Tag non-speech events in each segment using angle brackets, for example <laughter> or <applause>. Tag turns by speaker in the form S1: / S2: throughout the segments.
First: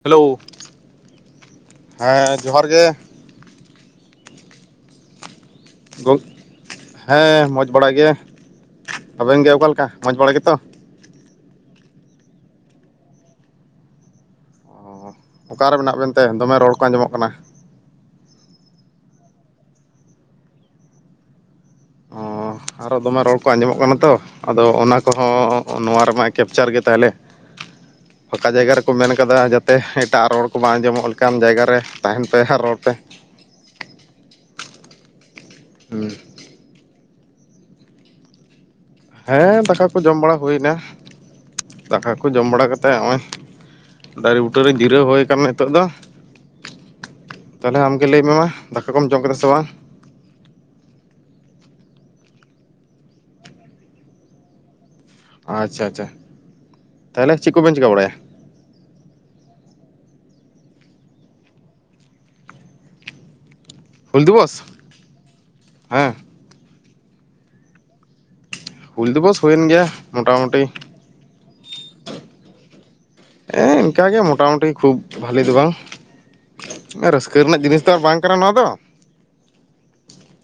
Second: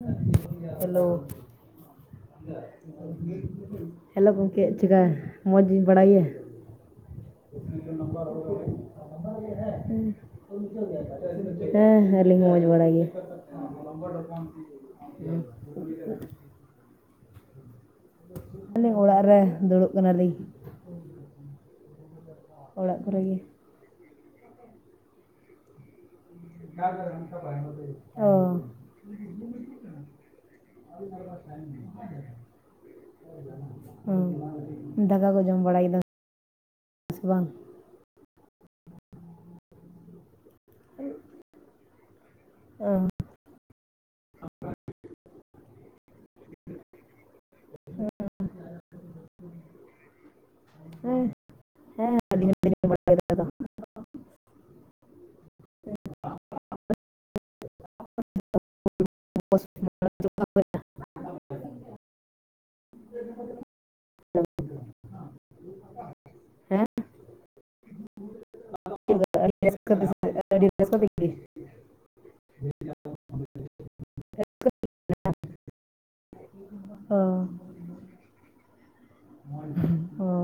S1: Hello
S2: hello
S1: ᱦᱮᱸ ᱡᱚᱦᱟᱨ ᱜᱮ
S2: <unintelligible> ᱦᱮᱞᱳ ᱜᱚᱢᱠᱮ ᱪᱮᱠᱟ ᱢᱚᱡᱽ
S1: ᱜᱚᱝ
S2: ᱵᱟᱲᱟᱭᱟ᱾
S1: ᱦᱮᱸ ᱢᱚᱡᱽ ᱵᱟᱲᱟ ᱜᱮ ᱟᱵᱮᱱ ᱜᱮ ᱚᱠᱟᱞᱮᱠᱟ ᱢᱚᱡᱽ ᱵᱟᱲᱟ ᱜᱮᱛᱚ
S2: <unintelligible> ᱦᱮᱸ ᱦᱮᱸᱞᱤᱧ ᱢᱚᱡᱽ ᱵᱟᱲᱟᱭ ᱜᱮ᱾
S1: ᱚ ᱚᱠᱟᱨᱮ ᱢᱮᱱᱟᱜ ᱵᱮᱱᱛᱮ ᱫᱚᱢᱮ ᱨᱚᱲ ᱠᱚ ᱟᱸᱡᱚᱢᱚᱜ ᱠᱟᱱᱟ᱾
S2: ᱟᱹᱞᱤᱧ ᱚᱲᱟᱜ ᱨᱮ ᱫᱩᱲᱩᱵ ᱠᱟᱱᱟᱞᱤᱧ᱾
S1: ᱚ ᱟᱨᱚ
S2: ᱚᱲᱟᱜ ᱠᱚᱨᱮ
S1: ᱫᱚᱢᱮ
S2: ᱜᱮ
S1: ᱨᱚᱲ ᱠᱚ ᱟᱸᱡᱚᱢᱚᱜ ᱠᱟᱱᱟ ᱛᱚ ᱟᱫᱚ ᱚᱱᱟ ᱠᱚᱦᱚᱸ᱾ ᱱᱚᱣᱟ ᱢᱟ ᱠᱮᱯᱪᱟᱨ ᱜᱮ ᱛᱟᱦᱚᱞᱮ
S2: ᱚ
S1: ᱯᱷᱟᱠᱟ ᱡᱟᱭᱜᱟ ᱨᱮᱠᱚ ᱢᱮᱱ ᱠᱟᱫᱟ ᱡᱟᱛᱮ ᱮᱴᱟᱜ ᱨᱚᱲ᱾ ᱵᱟᱝ ᱟᱸᱡᱚᱢᱚᱜ ᱞᱮᱠᱟᱱ ᱡᱟᱭᱜᱟ ᱨᱮ ᱛᱟᱦᱮᱱ ᱯᱮ ᱟᱨ ᱨᱚᱲ ᱯᱮ᱾
S2: ᱫᱟᱠᱟ ᱠᱚ ᱡᱚᱢ ᱵᱟᱲᱟ ᱠᱮᱫᱟ
S1: ᱦᱩᱸ
S2: ᱥᱮ ᱵᱟᱝ᱾
S1: ᱦᱮᱸ ᱫᱟᱠᱟ ᱠᱚ ᱡᱚᱢ ᱵᱟᱲᱟ ᱦᱩᱭᱱᱟ, ᱫᱟᱠᱟ ᱠᱚ ᱡᱚᱢ ᱵᱟᱲᱟ
S2: ᱚ
S1: ᱠᱟᱛᱮᱛ ᱱᱚᱜᱼᱚᱸᱚᱭ᱾ ᱫᱟᱨᱮ ᱵᱩᱴᱟᱹᱨᱮ ᱡᱤᱨᱟᱹᱣ ᱦᱩᱭ ᱠᱟᱱᱟ ᱱᱤᱛᱚᱜ ᱫᱚ᱾ ᱛᱟᱦᱚᱞᱮ ᱟᱢᱜᱮ ᱞᱟᱹᱭ ᱢᱮ ᱢᱟ ᱫᱟᱠᱟ ᱠᱚᱢ ᱡᱚᱢ ᱠᱮᱫᱟ ᱥᱮ ᱵᱟᱝ᱾
S2: ᱦᱮᱸ <unintelligible>
S1: ᱟᱪᱪᱷᱟ ᱟᱪᱪᱷᱟ ᱛᱟᱦᱚᱞᱮ ᱪᱮᱫ ᱠᱚᱵᱮᱱ ᱪᱤᱠᱟᱹ ᱵᱟᱲᱟᱭᱟ᱾
S2: <unintelligible>
S1: ᱦᱩᱞ ᱫᱤᱵᱚᱥ ᱦᱮᱸ᱾
S2: ᱦᱮᱸ
S1: ᱦᱩᱞ ᱫᱤᱵᱚᱥ
S2: ᱟᱹᱰᱤ
S1: ᱦᱩᱭᱮᱱ ᱜᱮᱭᱟ
S2: ᱨᱟᱹᱥᱠᱟᱹ ᱛᱮ
S1: ᱢᱚᱴᱟᱢᱩᱴᱤ᱾
S2: <unintelligible> <unintelligible>
S1: ᱦᱮᱸ ᱤᱱᱠᱟᱹ ᱜᱮ ᱢᱚᱴᱟᱢᱩᱴᱤ ᱠᱷᱩᱵ ᱵᱷᱟᱞᱤ ᱫᱚ ᱵᱟᱝ᱾
S2: ᱚ
S1: ᱨᱟᱹᱥᱠᱟᱹ ᱨᱮᱱᱟᱜ ᱡᱤᱱᱤᱥ ᱛᱚ ᱵᱟᱝ ᱠᱟᱱᱟ ᱱᱚᱣᱟ ᱫᱚ
S2: ᱚ᱾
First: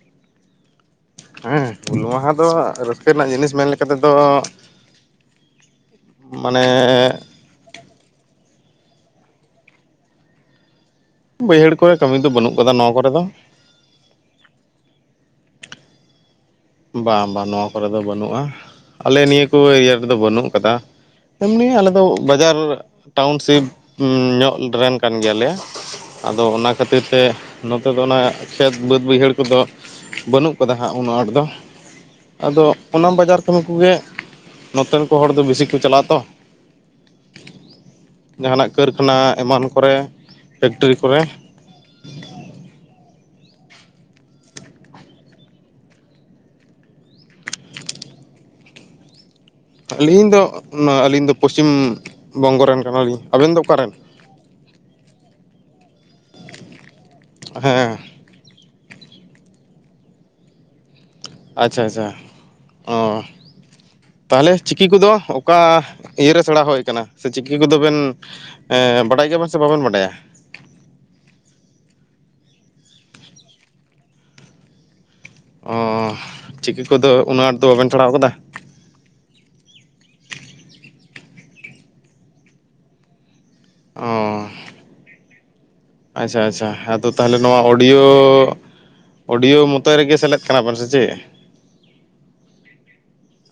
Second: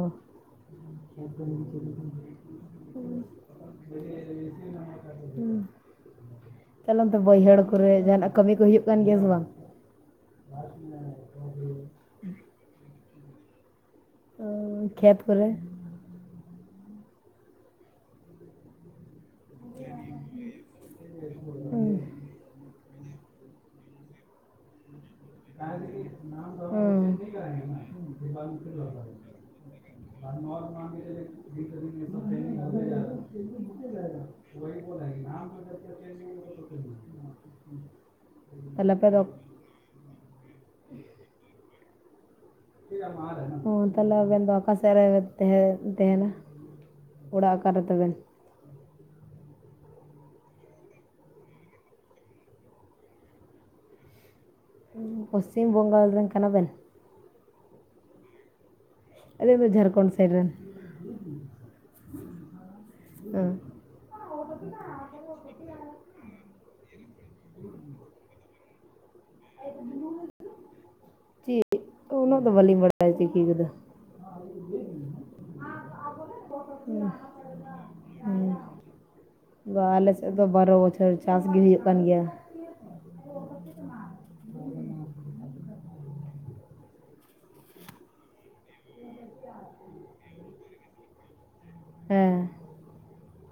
S1: ᱦᱮᱸ ᱦᱩᱞ ᱢᱟᱦᱟ ᱫᱚ ᱨᱟᱹᱥᱠᱟᱹ ᱨᱮᱱᱟᱜ ᱡᱤᱱᱤᱥ ᱢᱮᱱ ᱞᱮᱠᱟ ᱛᱮᱫᱚ ᱢᱟᱱᱮ
S2: ᱛᱟᱦᱞᱮ ᱚᱱᱛᱮ ᱵᱟᱹᱭᱦᱟᱹᱲ ᱠᱚᱨᱮ ᱡᱟᱦᱟᱱᱟᱜ ᱠᱟᱹᱢᱤ ᱠᱚ ᱦᱩᱭᱩᱜ ᱠᱟᱱ ᱜᱮᱭᱟ ᱥᱮ ᱵᱟᱝ? <inaudible>
S1: ᱵᱟᱹᱭᱦᱟᱹᱲ ᱠᱚᱨᱮ ᱠᱟᱹᱢᱤ ᱫᱚ ᱵᱟᱹᱱᱩᱜ ᱟᱠᱟᱫᱟ ᱱᱚᱣᱟ ᱠᱚᱨᱮ ᱫᱚ᱾
S2: ᱚ ᱠᱷᱮᱛ ᱠᱚᱨᱮ?
S1: ᱵᱟᱝ ᱵᱟᱝ ᱱᱚᱣᱟ ᱠᱚᱨᱮ ᱫᱚ ᱵᱟᱹᱱᱩᱜᱼᱟ᱾ ᱟᱞᱮ ᱱᱤᱭᱟᱹ ᱤᱭᱟᱹ ᱨᱮᱫᱚ ᱵᱟᱹᱱᱩᱜ ᱟᱠᱟᱫᱟ ᱮᱢᱱᱤ
S2: ᱦᱩᱸ
S1: ᱟᱞᱮ ᱫᱚ ᱵᱟᱡᱟᱨ ᱴᱟᱣᱩᱱᱥᱤᱯ ᱧᱚᱜ ᱨᱮᱱ ᱠᱟᱱ ᱜᱮᱭᱟᱞᱮ ᱟᱫᱚ ᱚᱱᱟ ᱠᱷᱟᱹᱛᱤᱨ
S2: ᱦᱩᱸ
S1: ᱛᱮ ᱱᱚᱛᱮ ᱫᱚ ᱚᱱᱟ ᱠᱷᱮᱛ ᱵᱟᱹᱫᱽ ᱵᱟᱹᱭᱦᱟᱹᱲ ᱠᱚᱫᱚ ᱵᱟᱹᱱᱩᱜ ᱠᱟᱫᱟ ᱦᱟᱸᱜ ᱩᱱᱟᱹᱜ ᱟᱸᱴ ᱫᱚ᱾ ᱟᱫᱚ ᱚᱱᱟ ᱵᱟᱡᱟᱨ ᱠᱟᱹᱢᱤ ᱠᱚᱜᱮ
S2: <inaudible>
S1: ᱱᱚᱛᱮᱱ ᱠᱚ ᱦᱚᱲ ᱫᱚ ᱵᱮᱥᱤ ᱠᱚ ᱪᱟᱞᱟᱜᱼᱟ ᱛᱚ
S2: <inaudible>
S1: ᱡᱟᱦᱟᱱᱟᱜ
S2: ᱛᱟᱦᱚᱞᱮ ᱟᱯᱮ
S1: ᱠᱟᱹᱨᱠᱷᱟᱱᱟ
S2: ᱫᱚ
S1: ᱮᱢᱟᱱ ᱠᱚᱨᱮ, ᱯᱷᱮᱠᱴᱨᱤ ᱠᱚᱨᱮ᱾
S2: ᱦ ᱛᱟᱦᱞᱮ ᱟᱵᱮᱱ ᱫᱚ ᱚᱠᱟ ᱥᱮᱫ ᱨᱮ ᱛᱟᱦᱮᱱᱟ? ᱚᱲᱟᱜ ᱚᱠᱟ ᱨᱮᱛᱟᱵᱮᱱ?
S1: ᱟᱹᱞᱤᱧ ᱫᱚ ᱱᱚᱣᱟ ᱟᱹᱞᱤᱧ ᱫᱚ ᱯᱚᱥᱪᱤᱢ ᱵᱚᱝᱜᱚ ᱨᱮᱱ ᱠᱟᱱᱟᱞᱤᱧ, ᱟᱵᱮᱱ ᱫᱚ ᱚᱠᱟᱨᱮᱱ?
S2: ᱯᱚᱥᱪᱷᱤᱢ ᱵᱚᱝᱜᱚᱞ ᱨᱮᱱ ᱠᱟᱱᱟᱵᱱ?
S1: ᱦᱮᱸ᱾
S2: ᱟᱞᱤᱧ ᱫᱚ ᱡᱷᱟᱲᱠᱷᱚᱸᱰ ᱥᱟᱭᱤᱰ ᱨᱮᱱ᱾
S1: ᱟᱪᱪᱷᱟ ᱟᱪᱪᱷᱟ ᱚ
S2: ᱦᱮᱸ
S1: ᱛᱟᱦᱚᱞᱮ ᱪᱤᱠᱤ ᱠᱚᱫᱚ ᱚᱠᱟ ᱤᱭᱟᱹ ᱨᱮ ᱥᱮᱬᱟ ᱦᱩᱭ ᱠᱟᱱᱟ ᱥᱮ ᱪᱤᱠᱤ ᱠᱚᱫᱚ ᱵᱮᱱ ᱮᱸ ᱵᱟᱰᱟᱭ ᱜᱮᱭᱟᱵᱮᱱ ᱥᱮ ᱵᱟᱵᱮᱱ ᱵᱟᱰᱟᱭᱟ?
S2: ᱪᱤᱠᱤ ᱚᱱᱟ ᱫᱚ ᱵᱟᱹᱞᱤᱧ ᱵᱟᱲᱟᱭ-ᱟ ᱪᱤᱠᱤ ᱠᱚᱼᱫᱚ
S1: ᱚ ᱪᱤᱠᱤ ᱠᱚᱫᱚ ᱩᱱᱟᱹᱜ ᱟᱸᱴ ᱫᱚ ᱵᱟᱵᱮᱱ ᱥᱮᱬᱟᱣ ᱠᱟᱫᱟ
S2: <inaudible> ᱵᱟ ᱟᱞᱮ ᱥᱮᱫ ᱫᱚ ᱵᱟᱨᱚ ᱵᱚᱪᱷᱚᱨ ᱪᱟᱥ ᱜᱮ ᱦᱩᱭᱩᱜᱭ ᱠᱟᱱ ᱜᱮᱭᱟ᱾
S1: ᱚ ᱟᱪᱪᱷᱟ - ᱟᱪᱪᱷᱟ ᱟᱫᱚ ᱛᱟᱦᱚᱞᱮ ᱱᱚᱣᱟ ᱚᱰᱤᱭᱳ ᱚᱰᱤᱭᱳ ᱢᱚᱛᱚ ᱨᱮᱜᱮ ᱥᱮᱞᱮᱫ ᱠᱟᱱᱟ ᱵᱮᱱ ᱥᱮ ᱪᱮᱫ?
S2: ᱦᱮᱸ᱾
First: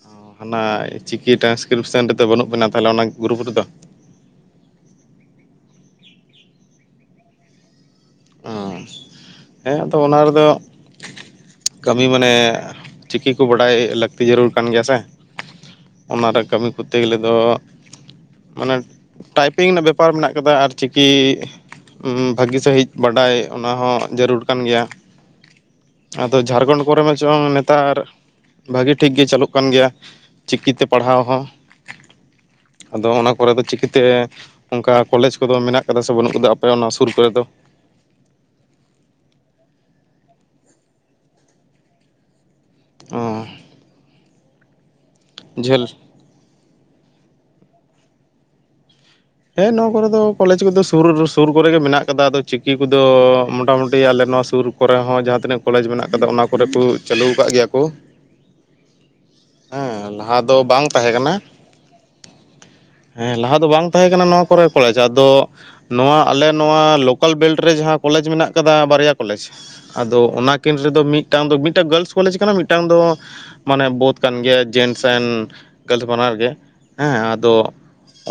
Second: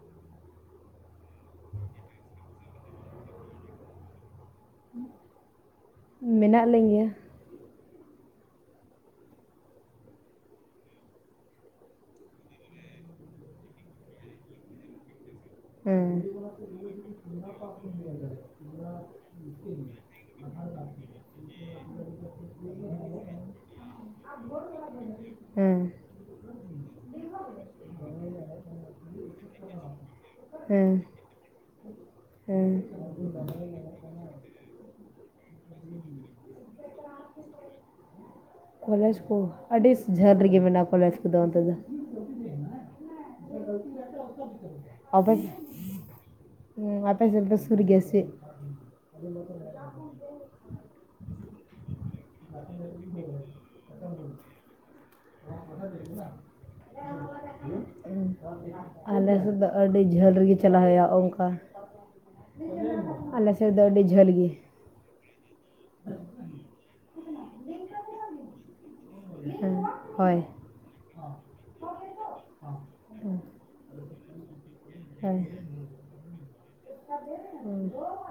S1: ᱚ, ᱦᱟᱱᱟ ᱪᱤᱠᱤ ᱴᱨᱟᱱᱥᱠᱨᱤᱯᱥᱮᱱ ᱨᱮᱫᱚ ᱵᱟᱹᱱᱩᱜ ᱵᱮᱤᱱᱟ ᱛᱟᱦᱚᱞᱮ ᱚᱱᱟ ᱜᱨᱩᱯ ᱨᱮᱫᱚ?
S2: ᱢᱮᱱᱟᱜ ᱞᱤᱧ ᱜᱮᱭᱟ᱾
S1: ᱚ ᱦᱮᱸ ᱟᱫᱚ ᱚᱱᱟ ᱨᱮᱫᱚ ᱠᱟᱹᱢᱤ ᱢᱟᱱᱮ, ᱪᱤᱠᱤ ᱠᱚ ᱵᱟᱰᱟᱭ ᱞᱟᱹᱠᱛᱤ ᱡᱟᱹᱨᱩᱨ ᱠᱟᱱ ᱜᱮᱭᱟ ᱥᱮ᱾
S2: ᱦᱮᱸ᱾
S1: ᱚᱱᱟᱨᱮ ᱠᱟᱹᱢᱤ ᱠᱚᱨᱛᱮ ᱜᱮᱞᱮ ᱫᱚ ᱯᱟᱨ ᱢᱮᱱᱟᱜ ᱠᱟᱫᱟ ᱟᱨ ᱪᱤᱠᱤ ᱩᱸ ᱵᱷᱟᱹᱜᱤ ᱥᱟᱹᱦᱤᱡ ᱵᱟᱰᱟᱭ ᱚᱱᱟ ᱦᱚᱸ ᱡᱟᱹᱨᱩᱲ ᱠᱟᱱ ᱜᱮᱭᱟ᱾
S2: ᱦᱮᱸ
S1: ᱟᱫᱚ ᱡᱷᱟᱲᱠᱷᱚᱸᱰ ᱠᱚᱨᱮ ᱢᱟ ᱪᱚᱝ ᱱᱮᱛᱟᱨ, ᱵᱷᱟᱹᱜᱤ ᱴᱷᱤᱠ ᱜᱮ ᱪᱟᱹᱞᱩᱜ ᱠᱟᱱ ᱜᱮᱭᱟ᱾ ᱪᱤᱠᱤ ᱛᱮ
S2: ᱦᱮᱸ
S1: ᱯᱟᱲᱦᱟᱣ ᱦᱚᱸ,
S2: ᱦᱮᱸ
S1: ᱟᱫᱚ ᱚᱱᱟ ᱠᱚᱨᱮ ᱫᱚ ᱪᱤᱠᱤ ᱛᱮ ᱚᱱᱠᱟ ᱠᱚᱞᱮᱡᱽ ᱠᱚᱫᱚ ᱢᱮᱱᱟᱜ ᱠᱟᱫᱟ ᱥᱮ ᱵᱟᱹᱱᱩᱜ ᱟᱠᱟᱫᱟ ᱟᱯᱮ ᱚᱱᱟ ᱥᱩᱨ ᱠᱚᱨᱮ ᱫᱚ?
S2: ᱠᱚᱞᱮᱡᱽ ᱠᱚ ᱟᱹᱰᱤ ᱡᱷᱟᱹᱞ ᱨᱮᱜᱮ ᱢᱮᱱᱟᱜᱼᱟ ᱠᱚᱞᱮᱡᱽ ᱠᱚᱫᱚ ᱚᱱᱛᱮ ᱫᱚ ᱾
S1: ᱚᱸ ᱾
S2: <unintelligible>
S1: ᱡᱷᱟᱹᱞ
S2: ᱦᱮᱸ ᱟᱯᱮ ᱥᱮᱡ ᱥᱩᱨ ᱜᱮᱭᱟ ᱥᱮᱼᱼ
S1: ᱦᱮᱸ ᱱᱚᱣᱟ ᱠᱚᱨᱮᱚ ᱠᱚᱞᱮᱡᱽ ᱠᱚᱫᱚ ᱥᱩᱨ ᱥᱩᱨ ᱠᱚᱨᱮᱜ ᱜᱮ ᱢᱮᱱᱟᱜ ᱟᱠᱟᱫᱟ ᱟᱫᱚ ᱪᱤᱠᱤ ᱠᱚᱫᱚ ᱢᱚᱴᱟᱢᱩᱴᱤ ᱟᱞᱮ ᱱᱚᱣᱟ ᱥᱩᱨ᱾ ᱠᱚᱨᱮ ᱦᱚᱸ ᱡᱟᱦᱟᱸ ᱛᱤᱱᱟᱹᱜ ᱠᱚᱞᱮᱡᱽ ᱢᱮᱱᱟᱜ ᱠᱟᱫᱟ ᱚᱱᱟ ᱠᱚᱨᱮ ᱠᱚ ᱪᱟᱹᱞᱩ ᱟᱠᱟᱫ ᱜᱮᱭᱟ ᱠᱚ
S2: <unintelligible> ᱟᱞᱮ ᱥᱮᱫ ᱫᱚ ᱟᱹᱰᱤ
S1: ᱦᱮᱸ ᱞᱟᱦᱟ
S2: ᱡᱷᱟᱹᱞᱜᱮ
S1: ᱫᱚ
S2: ᱪᱟᱞᱟᱣ
S1: ᱵᱟᱝ
S2: ᱦᱩᱭᱩᱜᱼᱟ
S1: ᱛᱟᱦᱮᱸ ᱠᱟᱱᱟ
S2: ᱚᱱᱠᱟ
S1: ᱦᱮᱸ
S2: ᱟᱞᱮ
S1: ᱞᱟᱦᱟ
S2: ᱥᱮᱫ ᱫᱚ
S1: ᱵᱟᱝ
S2: ᱟᱹᱰᱤ
S1: ᱛᱟᱦᱮᱸ
S2: ᱡᱟᱹ
S1: ᱱᱚᱣᱟ ᱠᱚᱨᱮ ᱠᱚᱞᱮᱡᱽ ᱟᱫᱚ ᱱᱚᱣᱟ ᱟᱞᱮ ᱱᱚᱣᱟ ᱞᱳᱠᱟᱞ ᱵᱮᱞᱴ ᱨᱮ ᱡᱟᱦᱟᱸ ᱠᱚᱞᱮᱡᱽ ᱢᱮᱱᱟᱜ ᱟᱠᱟᱫᱟ ᱵᱟᱨᱭᱟ ᱠᱚᱞᱮᱡᱽ
S2: ᱦᱮᱸ
S1: ᱟᱫᱚ
S2: ᱦᱳᱭ
S1: ᱚᱱᱟ ᱠᱤᱱ ᱨᱮᱫᱚ ᱢᱤᱫᱴᱟᱱ ᱫᱚ ᱢᱤᱫᱴᱟᱝ ᱜᱟᱞᱥᱥ ᱠᱚᱞᱮᱡᱽ ᱠᱟᱱᱟ ᱢᱤᱫᱴᱟᱝ ᱫᱚ
S2: ᱦᱮᱸ
S1: ᱢᱟᱱᱮ ᱵᱳᱫᱷ ᱠᱟᱱ ᱜᱮᱭᱟ <inaudible> ᱵᱟᱱᱟᱨ ᱜᱮ ᱦᱮᱸ ᱟᱫᱚ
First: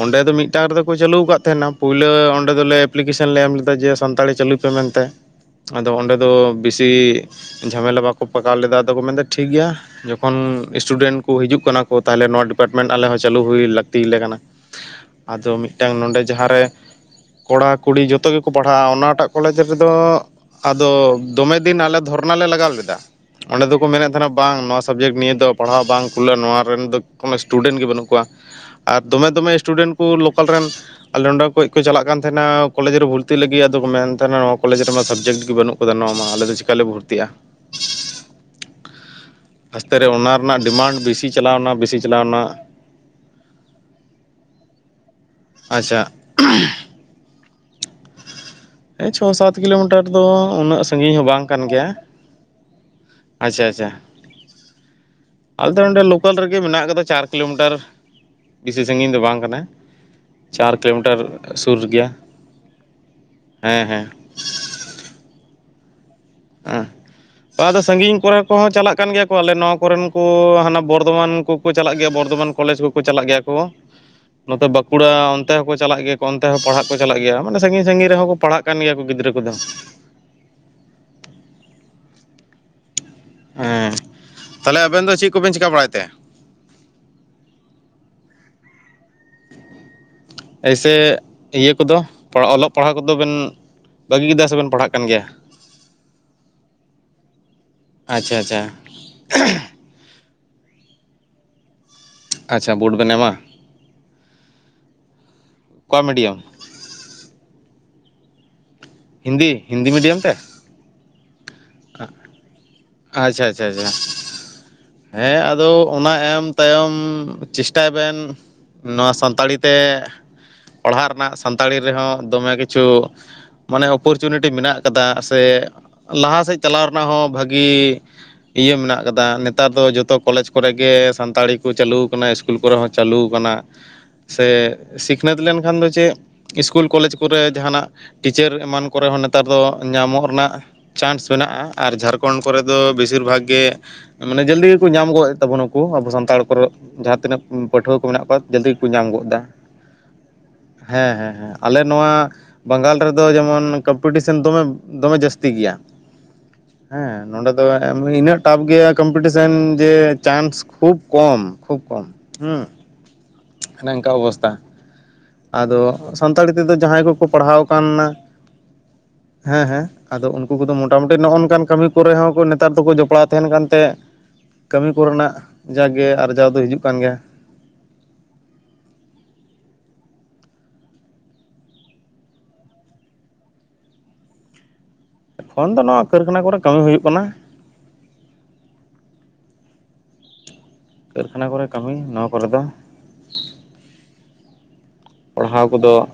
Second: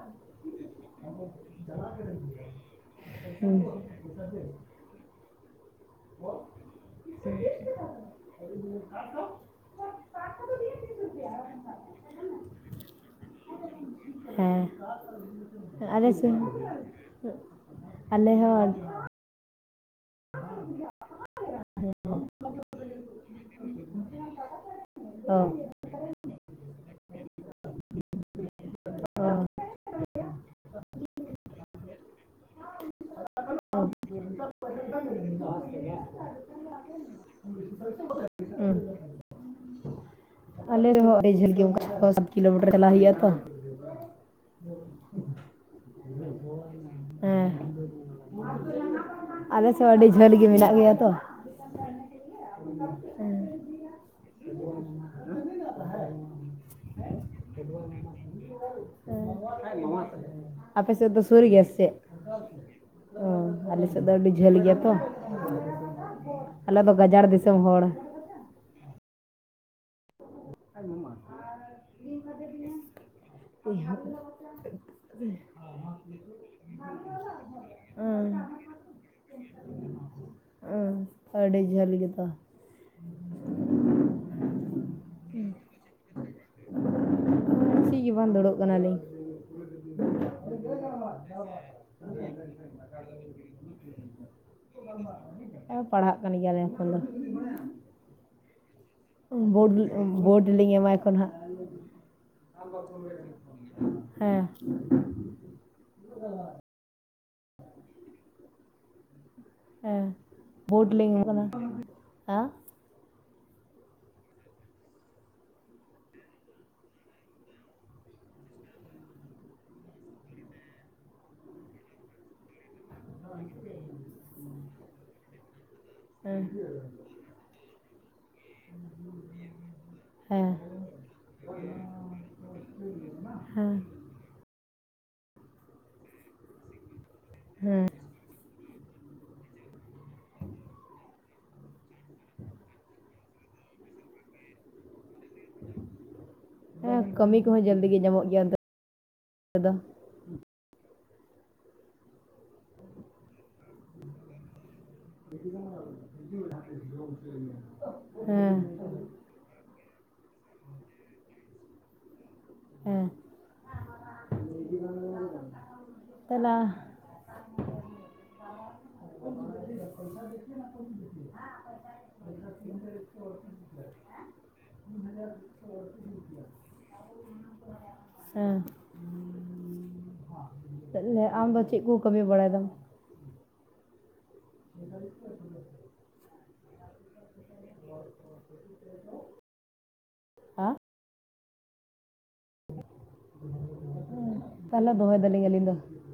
S1: ᱚᱸᱰᱮ ᱫᱚ ᱢᱤᱫ ᱮᱛᱟᱜ ᱨᱮᱫᱚᱠᱚ ᱪᱟᱹᱞᱩᱣ ᱟᱠᱟᱫ ᱛᱟᱦᱮᱱᱟ ᱯᱩᱭᱞᱟᱹ ᱚᱸᱰᱮ ᱫᱚᱞᱮ ᱮᱯᱞᱤᱠᱮᱥᱚᱱ ᱞᱮ ᱮᱢ
S2: ᱦᱮᱸ
S1: ᱞᱮᱫᱟ ᱡᱮ ᱥᱟᱱᱛᱟᱲᱤ ᱪᱟᱹᱞᱩᱭ ᱯᱮ ᱢᱮᱱᱛᱮ,
S2: <unintelligible>
S1: ᱟᱫᱚ ᱚᱸᱰᱮ ᱫᱚ ᱵᱤᱥᱤ ᱡᱷᱟᱢᱮᱞᱟ ᱵᱟᱠᱚ ᱯᱟᱠᱟᱣ ᱞᱮᱫᱟ ᱟᱫᱚ ᱠᱚ ᱢᱮᱱᱫᱟ ᱴᱷᱤᱠ ᱜᱮᱭᱟ᱾ ᱡᱚᱠᱷᱚᱱ ᱥᱴᱩᱰᱮᱱᱴ ᱠᱚ ᱦᱤᱡᱩᱜ ᱠᱟᱱᱟ ᱠᱚ ᱛᱟᱦᱚᱞᱮ ᱱᱚᱣᱟ ᱰᱤᱯᱟᱨᱴᱢᱮᱱᱴ ᱟᱞᱮ ᱦᱚᱸ ᱪᱟᱹᱞᱩ ᱦᱩᱭ ᱞᱟᱹᱠᱛᱤᱞᱮ ᱠᱟᱱᱟ ᱾
S2: ᱦᱮᱸ
S1: ᱟᱫᱚ ᱢᱤᱫᱴᱟᱝ
S2: ᱟᱞᱮ
S1: ᱱᱚᱰᱮ
S2: ᱥᱮᱫ
S1: ᱡᱟᱦᱟᱸᱨᱮ- ᱠᱚᱲᱟ ᱠᱩᱲᱤ ᱡᱚᱛᱚ
S2: ᱟᱞᱮ
S1: ᱜᱮᱠᱚ
S2: ᱦᱚᱸ
S1: ᱯᱟᱲᱦᱟᱜᱼᱟ ᱚᱱᱟᱴᱟᱜ ᱠᱚᱞᱮᱡᱽ ᱨᱮᱫᱚ ᱟᱫᱚ ᱫᱚᱢᱮ ᱫᱤᱱ ᱟᱞᱮ ᱫᱷᱚᱨᱱᱟ ᱞᱮ ᱞᱟᱜᱟᱣ ᱞᱮᱫᱟ᱾ ᱚᱸᱰᱮ ᱫᱚᱠᱚ ᱢᱮᱱᱮᱫ ᱛᱟᱦᱮᱱᱟ ᱵᱟᱝ ᱱᱚᱣᱟ ᱥᱟᱵᱡᱮᱠᱴ ᱱᱤᱭᱟᱹ
S2: ᱚ
S1: ᱫᱚ ᱯᱟᱲᱦᱟᱣ ᱵᱟᱝ ᱠᱷᱩᱞᱟᱹ ᱱᱚᱣᱟ ᱨᱮᱱ ᱫᱚ ᱠᱳᱱᱳ ᱥᱴᱩᱰᱮᱱᱴ ᱜᱮ ᱵᱟᱹᱱᱩᱜ ᱠᱚᱣᱟ ᱟᱨ ᱫᱚᱢᱮ
S2: ᱚ
S1: ᱫᱚᱢᱮ ᱥᱴᱩᱰᱮᱱᱴ ᱠᱚ ᱞᱳᱠᱟᱞ ᱨᱮᱱ ᱟᱞᱮ ᱱᱚᱸᱰᱮ ᱠᱷᱚᱡ ᱠᱚ ᱪᱟᱞᱟᱜ ᱠᱟᱱ ᱛᱟᱦᱮᱱᱟ ᱠᱚᱞᱮᱡᱽ ᱨᱮ ᱵᱷᱚᱨᱛᱤᱜ ᱞᱟᱹᱜᱤᱫ ᱟᱫᱚ ᱠᱚ ᱢᱮᱱ ᱛᱟᱦᱮᱱᱟ ᱱᱚᱣᱟ ᱠᱚᱞᱮᱡᱽ ᱨᱮᱢᱟ ᱥᱟᱵᱡᱮᱠᱴ ᱜᱮ ᱵᱟᱹᱱᱩᱜᱼᱟ᱾ ᱟᱫᱚ ᱱᱚᱣᱟ ᱢᱟ ᱟᱞᱮᱫᱚ ᱪᱮᱠᱟᱞᱮ ᱵᱷᱚᱨᱛᱤᱜᱼᱟ᱾
S2: <unintelligible>
S1: ᱟᱥᱛᱮ ᱨᱮ ᱚᱱᱟ ᱨᱮᱱᱟᱜ
S2: ᱟᱞᱮ
S1: ᱰᱤᱢᱟᱱᱰ
S2: ᱨᱮᱦᱚᱸ
S1: ᱵᱮᱥᱤ
S2: ᱟᱹᱰᱤ ᱡᱷᱟᱹᱞ ᱜᱮ
S1: ᱪᱟᱞᱟᱣᱱᱟ
S2: ᱚᱱᱠᱟ
S1: ᱵᱮᱥᱤ
S2: ᱪᱷᱚ ᱥᱟᱛ
S1: ᱪᱟᱞᱟᱣᱱᱟ,
S2: ᱠᱤᱞᱳᱢᱤᱴᱟᱨ ᱪᱟᱞᱟᱜ ᱦᱩᱭᱩᱜᱼᱟ ᱛᱚ,
S1: ᱟᱪᱪᱷᱟ ᱾
S2: ᱦᱮᱸ
S1: ᱦᱮᱸ ᱪᱷᱚ ᱥᱟᱛ
S2: ᱟᱞᱮ ᱥᱮᱫ
S1: ᱠᱤᱞᱳᱢᱤᱴᱟᱨ
S2: ᱟᱹᱰᱤ
S1: ᱫᱚ
S2: ᱡᱷᱟᱹᱞ ᱜᱮ ᱢᱮᱱᱟᱜ
S1: ᱩᱱᱟᱹᱜ
S2: ᱜᱮᱭᱟ ᱛᱚ
S1: ᱥᱟᱺᱜᱤᱧ
S2: ᱾
S1: ᱦᱚᱸ ᱵᱟᱝ ᱠᱟᱱ ᱜᱮᱭᱟ ᱟᱪᱪᱷᱟ ᱟᱪᱪᱷᱟ ᱟᱞᱮ ᱫᱚ ᱱᱚᱸᱰᱮ ᱞᱳᱠᱟᱞ ᱨᱮᱜᱮ ᱢᱮᱱᱟᱜ ᱟᱠᱟᱫᱟ ᱪᱟᱨ ᱠᱤᱞᱳᱢᱤᱴᱟᱨ ᱵᱮᱥᱤ ᱥᱟᱺᱜᱤᱧ ᱫᱚ ᱵᱟᱝ ᱠᱟᱱᱟ
S2: <unintelligible> <unintelligible> ᱟᱯᱮ ᱥᱮᱫ ᱫᱚ ᱥᱩᱨ ᱜᱮᱭᱟ? ᱪᱮᱫ ᱚ ᱟᱞᱮ
S1: ᱦᱮᱸ ᱦᱮᱸ
S2: ᱥᱮᱫ ᱫᱚ ᱟᱹᱰᱤ ᱡᱷᱟᱹᱞ ᱜᱮᱭᱟ ᱛᱚ᱾ ᱟᱞᱮ
S1: ᱦᱮᱸ
S2: ᱫᱚ ᱜᱟᱡᱟᱲ ᱫᱤᱥᱚᱢ
S1: ᱟᱫᱚ
S2: ᱦᱚᱲ ᱾
S1: ᱥᱟᱺᱜᱤᱧ ᱠᱚᱨᱮ ᱠᱚᱦᱚᱸ ᱪᱟᱞᱟᱜ ᱠᱟᱱ ᱜᱮᱭᱟ ᱠᱚ ᱟᱞᱮ ᱱᱚᱣᱟ ᱠᱚᱨᱮᱱ ᱠᱚ ᱦᱟᱱᱟ ᱵᱚᱨᱫᱷᱚᱢᱟᱱ ᱠᱚᱠᱚ ᱪᱟᱞᱟᱜ ᱜᱮᱭᱟ ᱵᱚᱨᱫᱷᱚᱢᱟᱱ ᱠᱚᱞᱮᱡᱽ ᱠᱚᱠᱚ ᱪᱟᱞᱟᱜ ᱜᱮᱭᱟ ᱠᱚ,
S2: ᱦᱩᱸ
S1: ᱱᱚᱛᱮ ᱵᱟᱸᱠᱩᱲᱟ ᱚᱱᱛᱮ ᱦᱚᱸᱠᱚ ᱪᱟᱞᱟᱜ ᱜᱮᱭᱟ ᱠᱚ ᱱᱛᱮ ᱦᱚᱸ ᱯᱟᱲᱦᱟᱜ ᱠᱚ ᱪᱟᱞᱟᱜ ᱜᱮᱭᱟ ᱢᱟᱱᱮ ᱥᱟᱺᱜᱤᱧ ᱥᱟᱺᱤᱧ ᱨᱮᱚᱸ ᱠᱚ ᱯᱟᱲᱦᱟᱜ ᱠᱟᱱ ᱜᱮᱭᱟ ᱠᱚ ᱜᱤᱫᱽᱨᱟᱹ ᱠᱚᱫᱚ,
S2: ᱚ ᱟᱹᱰᱤ ᱡᱟᱹᱞᱤ ᱜᱮ ᱫᱚ,
S1: ᱦᱮᱸ ᱛᱟᱦᱚᱞᱮ ᱟᱵᱮᱱ ᱫᱚ ᱪᱮᱫ ᱠᱚᱵᱮᱱ ᱪᱤᱠᱟᱹ ᱵᱟᱲᱟᱭ ᱛᱮ?
S2: <unintelligible> ᱪᱮᱫ ᱜᱮ ᱵᱟᱝ ᱫᱩᱲᱩᱵ ᱠᱟᱱᱟᱞᱤᱧ ᱾
S1: ᱮᱭᱥᱮ ᱤᱭᱟᱹ ᱠᱚᱫᱚ ᱚᱞᱚᱜ ᱯᱟᱲᱦᱟᱜ ᱠᱚᱫᱚ ᱵᱮᱱ ᱵᱟᱹᱜᱤ ᱠᱮᱫᱟ ᱥᱮᱵᱮᱱ ᱯᱟᱲᱦᱟᱜ ᱠᱟᱱ ᱜᱮᱭᱟ
S2: <unintelligible> ᱯᱟᱲᱦᱟᱜ ᱠᱟᱱ ᱜᱮᱭᱟᱞᱮ ᱮᱠᱷᱚᱱ ᱫᱚ
S1: ᱟᱪᱪᱷᱟ ᱟᱪᱪᱷᱟ ᱾
S2: ᱵᱳ ᱵᱳᱰ ᱞᱤᱧ ᱮᱢᱟ ᱮᱠᱷᱚᱱ ᱦᱟᱸᱜ,
S1: ᱟᱪᱪᱷᱟ ᱵᱳᱰ ᱵᱮᱱ ᱮᱢᱟ
S2: <unintelligible> ᱦᱮᱸ
S1: ᱚᱠᱟ ᱢᱤᱰᱤᱭᱟᱢ
S2: <unintelligible>
S1: ᱦᱤᱱᱫᱤ ᱦᱤᱱᱫᱤ
S2: ᱦᱮ
S1: ᱢᱤᱰᱤᱭᱟᱢ ᱛᱮ
S2: ᱵᱳᱰ ᱞᱤᱝ <inaudible> ᱠᱟᱱᱟ ᱦᱮᱸ
S1: ᱟᱪᱪᱷᱟ ᱟᱪᱪᱷᱟ ᱟᱪᱪᱷᱟ ᱾ ᱦᱮᱸ ᱟᱫᱚ ᱚᱱᱟ ᱮᱢ ᱛᱟᱭᱚᱢ ᱪᱮᱥᱴᱟᱭ ᱵᱮᱱ ᱱᱚᱣᱟ ᱥᱟᱱᱛᱟᱲᱤ ᱛᱮ ᱯᱟᱲᱦᱟᱜ ᱨᱮᱱᱟᱜ ᱥᱟᱱᱛᱟᱲᱤ ᱨᱮᱦᱚᱸ ᱫᱚᱢᱮ ᱠᱤᱪᱷᱩ ᱢᱟᱱᱮ ᱚᱯᱚᱨᱪᱩᱱᱤᱴᱤ ᱢᱮᱱᱟᱜ ᱠᱟᱫᱟ, ᱥᱮ
S2: ᱦᱮᱸ
S1: ᱞᱟᱦᱟ ᱥᱮᱫ ᱪᱟᱞᱟᱣ ᱨᱮᱱᱟᱜ ᱦᱚᱸ ᱵᱷᱟᱹᱜᱤ ᱤᱭᱟᱹ ᱢᱮᱱᱟᱜ ᱟᱠᱟᱫᱟ ᱾ ᱱᱮᱛᱟᱨ ᱫᱚ ᱡᱚᱛᱚ ᱠᱚᱞᱮᱡᱽ
S2: ᱦᱮᱸ
S1: ᱠᱚᱨᱮ ᱜᱮ ᱥᱟᱱᱛᱟᱲᱤ ᱠᱚ ᱪᱟᱹᱞᱩ ᱟᱠᱟᱱᱟ, ᱤᱥᱠᱩᱞ ᱠᱚᱨᱮ ᱦᱚᱸ ᱪᱟᱹᱞᱩ ᱟᱠᱟᱱᱟ
S2: ᱦᱮᱸ ᱾
S1: ᱥᱮ ᱥᱤᱠᱷᱱᱟᱹᱛ ᱞᱮᱱᱠᱷᱟᱱ ᱫᱚ ᱪᱮᱫ ᱤᱥᱠᱩᱞ ᱠᱚᱞᱮᱡᱽ ᱠᱚᱨᱮ
S2: ᱦᱮᱸ
S1: ᱡᱟᱦᱟᱸᱱᱟᱜ ᱴᱤᱪᱟᱹᱨ ᱮᱢᱟᱱ ᱠᱚᱨᱮ ᱦᱚᱸ ᱱᱮᱛᱟᱨ ᱫᱚ ᱧᱟᱢᱚᱜ ᱨᱮᱱᱟᱜ ᱪᱟᱱᱥ ᱢᱮᱱᱟᱜᱼᱟ ᱟᱨ ᱡᱷᱟᱨ ᱠᱷᱚᱸᱰ ᱠᱚᱨᱮ ᱫᱚ ᱵᱮᱥᱤᱨ ᱵᱷᱟᱜᱽ ᱜᱮ ᱢᱟᱱᱮ ᱡᱟᱹᱞᱫᱤ ᱜᱮᱠᱚ ᱧᱟᱢ ᱜᱚᱫ ᱛᱟᱵᱚᱱᱟ ᱠᱚ ᱟᱵᱚ ᱥᱟᱱᱛᱟᱲ ᱠᱚᱨᱮᱜ
S2: ᱦᱮᱸ
S1: ᱡᱟᱦᱟᱸ
S2: ᱠᱟᱹᱢᱤ
S1: ᱛᱤᱱᱟᱹᱜ
S2: ᱠᱚᱦᱚᱸ ᱡᱚᱞᱫᱤ
S1: ᱯᱟᱹᱴᱷᱩᱣᱟᱹ
S2: ᱜᱮ
S1: ᱠᱚ ᱢᱮᱱᱟᱜ
S2: ᱧᱟᱢᱚᱜ ᱜᱮᱭᱟ
S1: ᱠᱚᱣᱟ
S2: ᱚᱱᱛᱮ
S1: ᱡᱟᱹᱞᱫᱤ ᱜᱮᱠᱚ ᱧᱟᱢ ᱜᱚᱫ ᱮᱫᱟ᱾
S2: ᱫᱚ
S1: ᱦᱮᱸ ᱦᱮᱸ ᱦᱮᱸ, ᱟᱞᱮ ᱱᱚᱣᱟ ᱵᱟᱝᱜᱟᱞ ᱨᱮᱫᱚ ᱡᱮᱢᱚᱱ ᱠᱟᱢᱯᱤᱴᱤᱥᱮᱱ ᱫᱚᱢᱮ ᱫᱚᱢᱮ ᱡᱟᱹᱥᱛᱤ ᱜᱮᱭᱟ ᱾
S2: <inaudible>
S1: ᱦᱮᱸ, ᱱᱚᱸᱰᱮ ᱫᱚ <inaudible> ᱤᱱᱟᱹᱜ
S2: ᱦᱮᱸ
S1: ᱴᱟᱯ ᱜᱮᱭᱟ ᱠᱚᱢ ᱞᱤᱴᱤᱥᱮᱱ ᱡᱮ ᱪᱟᱱᱥ ᱠᱷᱩᱵ ᱠᱚᱢ ᱠᱷᱩᱵ ᱠᱚᱢ᱾ ᱦᱩᱸ,
S2: ᱦᱮᱸ
S1: ᱚᱱᱮ ᱚᱱᱠᱟ ᱚᱵᱚᱥᱛᱛᱟ ᱾ ᱟᱫᱚ ᱥᱟᱱᱛᱟᱲᱤ
S2: ᱛᱟᱦᱚᱞᱮ
S1: ᱛᱮᱫᱚ ᱡᱟᱦᱟᱸᱭ ᱠᱚᱠᱚ ᱯᱟᱲᱦᱟᱣ ᱠᱟᱱᱟ ᱦᱮᱸ ᱦᱮᱸ ᱟᱫᱚ ᱩᱱᱠᱩ ᱠᱚᱫᱚ ᱢᱚᱴᱟᱢᱩᱴᱤ ᱱᱚᱜᱼᱚᱝᱠᱟ ᱠᱟᱹᱢᱤ ᱠᱚᱨᱮ ᱦᱚᱸ ᱠᱚ ᱱᱮᱛᱟᱨ ᱫᱚᱠᱚ ᱡᱚᱯᱲᱟᱣ ᱛᱟᱦᱮᱱ ᱠᱟᱱᱛᱮ ᱠᱟᱹᱢᱤ ᱠᱚᱨᱮᱱᱟᱜ ᱡᱟᱜ ᱜᱮ ᱟᱨᱡᱟᱣ ᱫᱚ ᱦᱤᱡᱩᱜ ᱠᱟᱱ ᱜᱮᱭᱟ ᱾
S2: <inaudible> ᱥᱮ ᱛᱟᱦᱚᱞᱮ ᱟᱢ ᱫᱚ ᱪᱮᱫ ᱠᱚ ᱠᱟᱹᱢᱤ ᱵᱟᱲᱟᱭ ᱫᱟᱢ? <inaudible>
S1: ᱮᱠᱷᱚᱱ ᱫᱚ ᱱᱚᱣᱟ ᱠᱟᱹᱨᱠᱷᱟᱱᱟ ᱠᱚᱨᱮ ᱠᱟᱹᱢᱤ ᱦᱩᱭᱩᱜ ᱠᱟᱱᱟ ᱾
S2: <inaudible> ᱦᱮᱸ
S1: ᱦᱟᱱᱟ ᱠᱚᱨᱮ ᱠᱟᱹᱢᱤ ᱱᱚᱣᱟ ᱠᱚᱨᱮ ᱫᱚ
S2: ᱦᱩᱸ, ᱛᱟᱦᱚᱞᱮ ᱫᱚᱦᱚᱭ ᱫᱟᱞᱤᱧ ᱟᱹᱞᱤᱧ
S1: ᱯᱟᱲᱦᱟᱣ
S2: ᱫᱚ ᱾
S1: ᱠᱚᱫᱚ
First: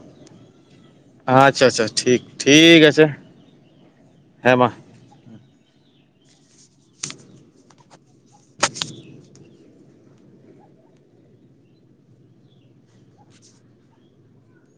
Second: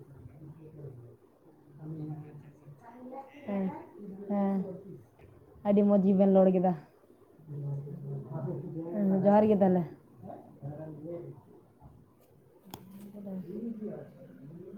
S1: ᱟᱪᱪᱷᱟ ᱟᱪᱪᱷᱟ ᱴᱷᱤᱠ ᱴᱷᱤᱠ ᱟᱪᱷᱮ
S2: ᱦᱮᱸ, ᱦᱮᱸ ᱾ ᱟᱹᱰᱤ ᱢᱚᱸᱡᱽ ᱡᱤᱵᱮᱱ ᱨᱚᱲ ᱠᱮᱫᱟ, ᱡᱚᱦᱟᱨ ᱜᱮ ᱛᱟᱦᱚᱞᱮ ᱾ <inaudible> <inaudible>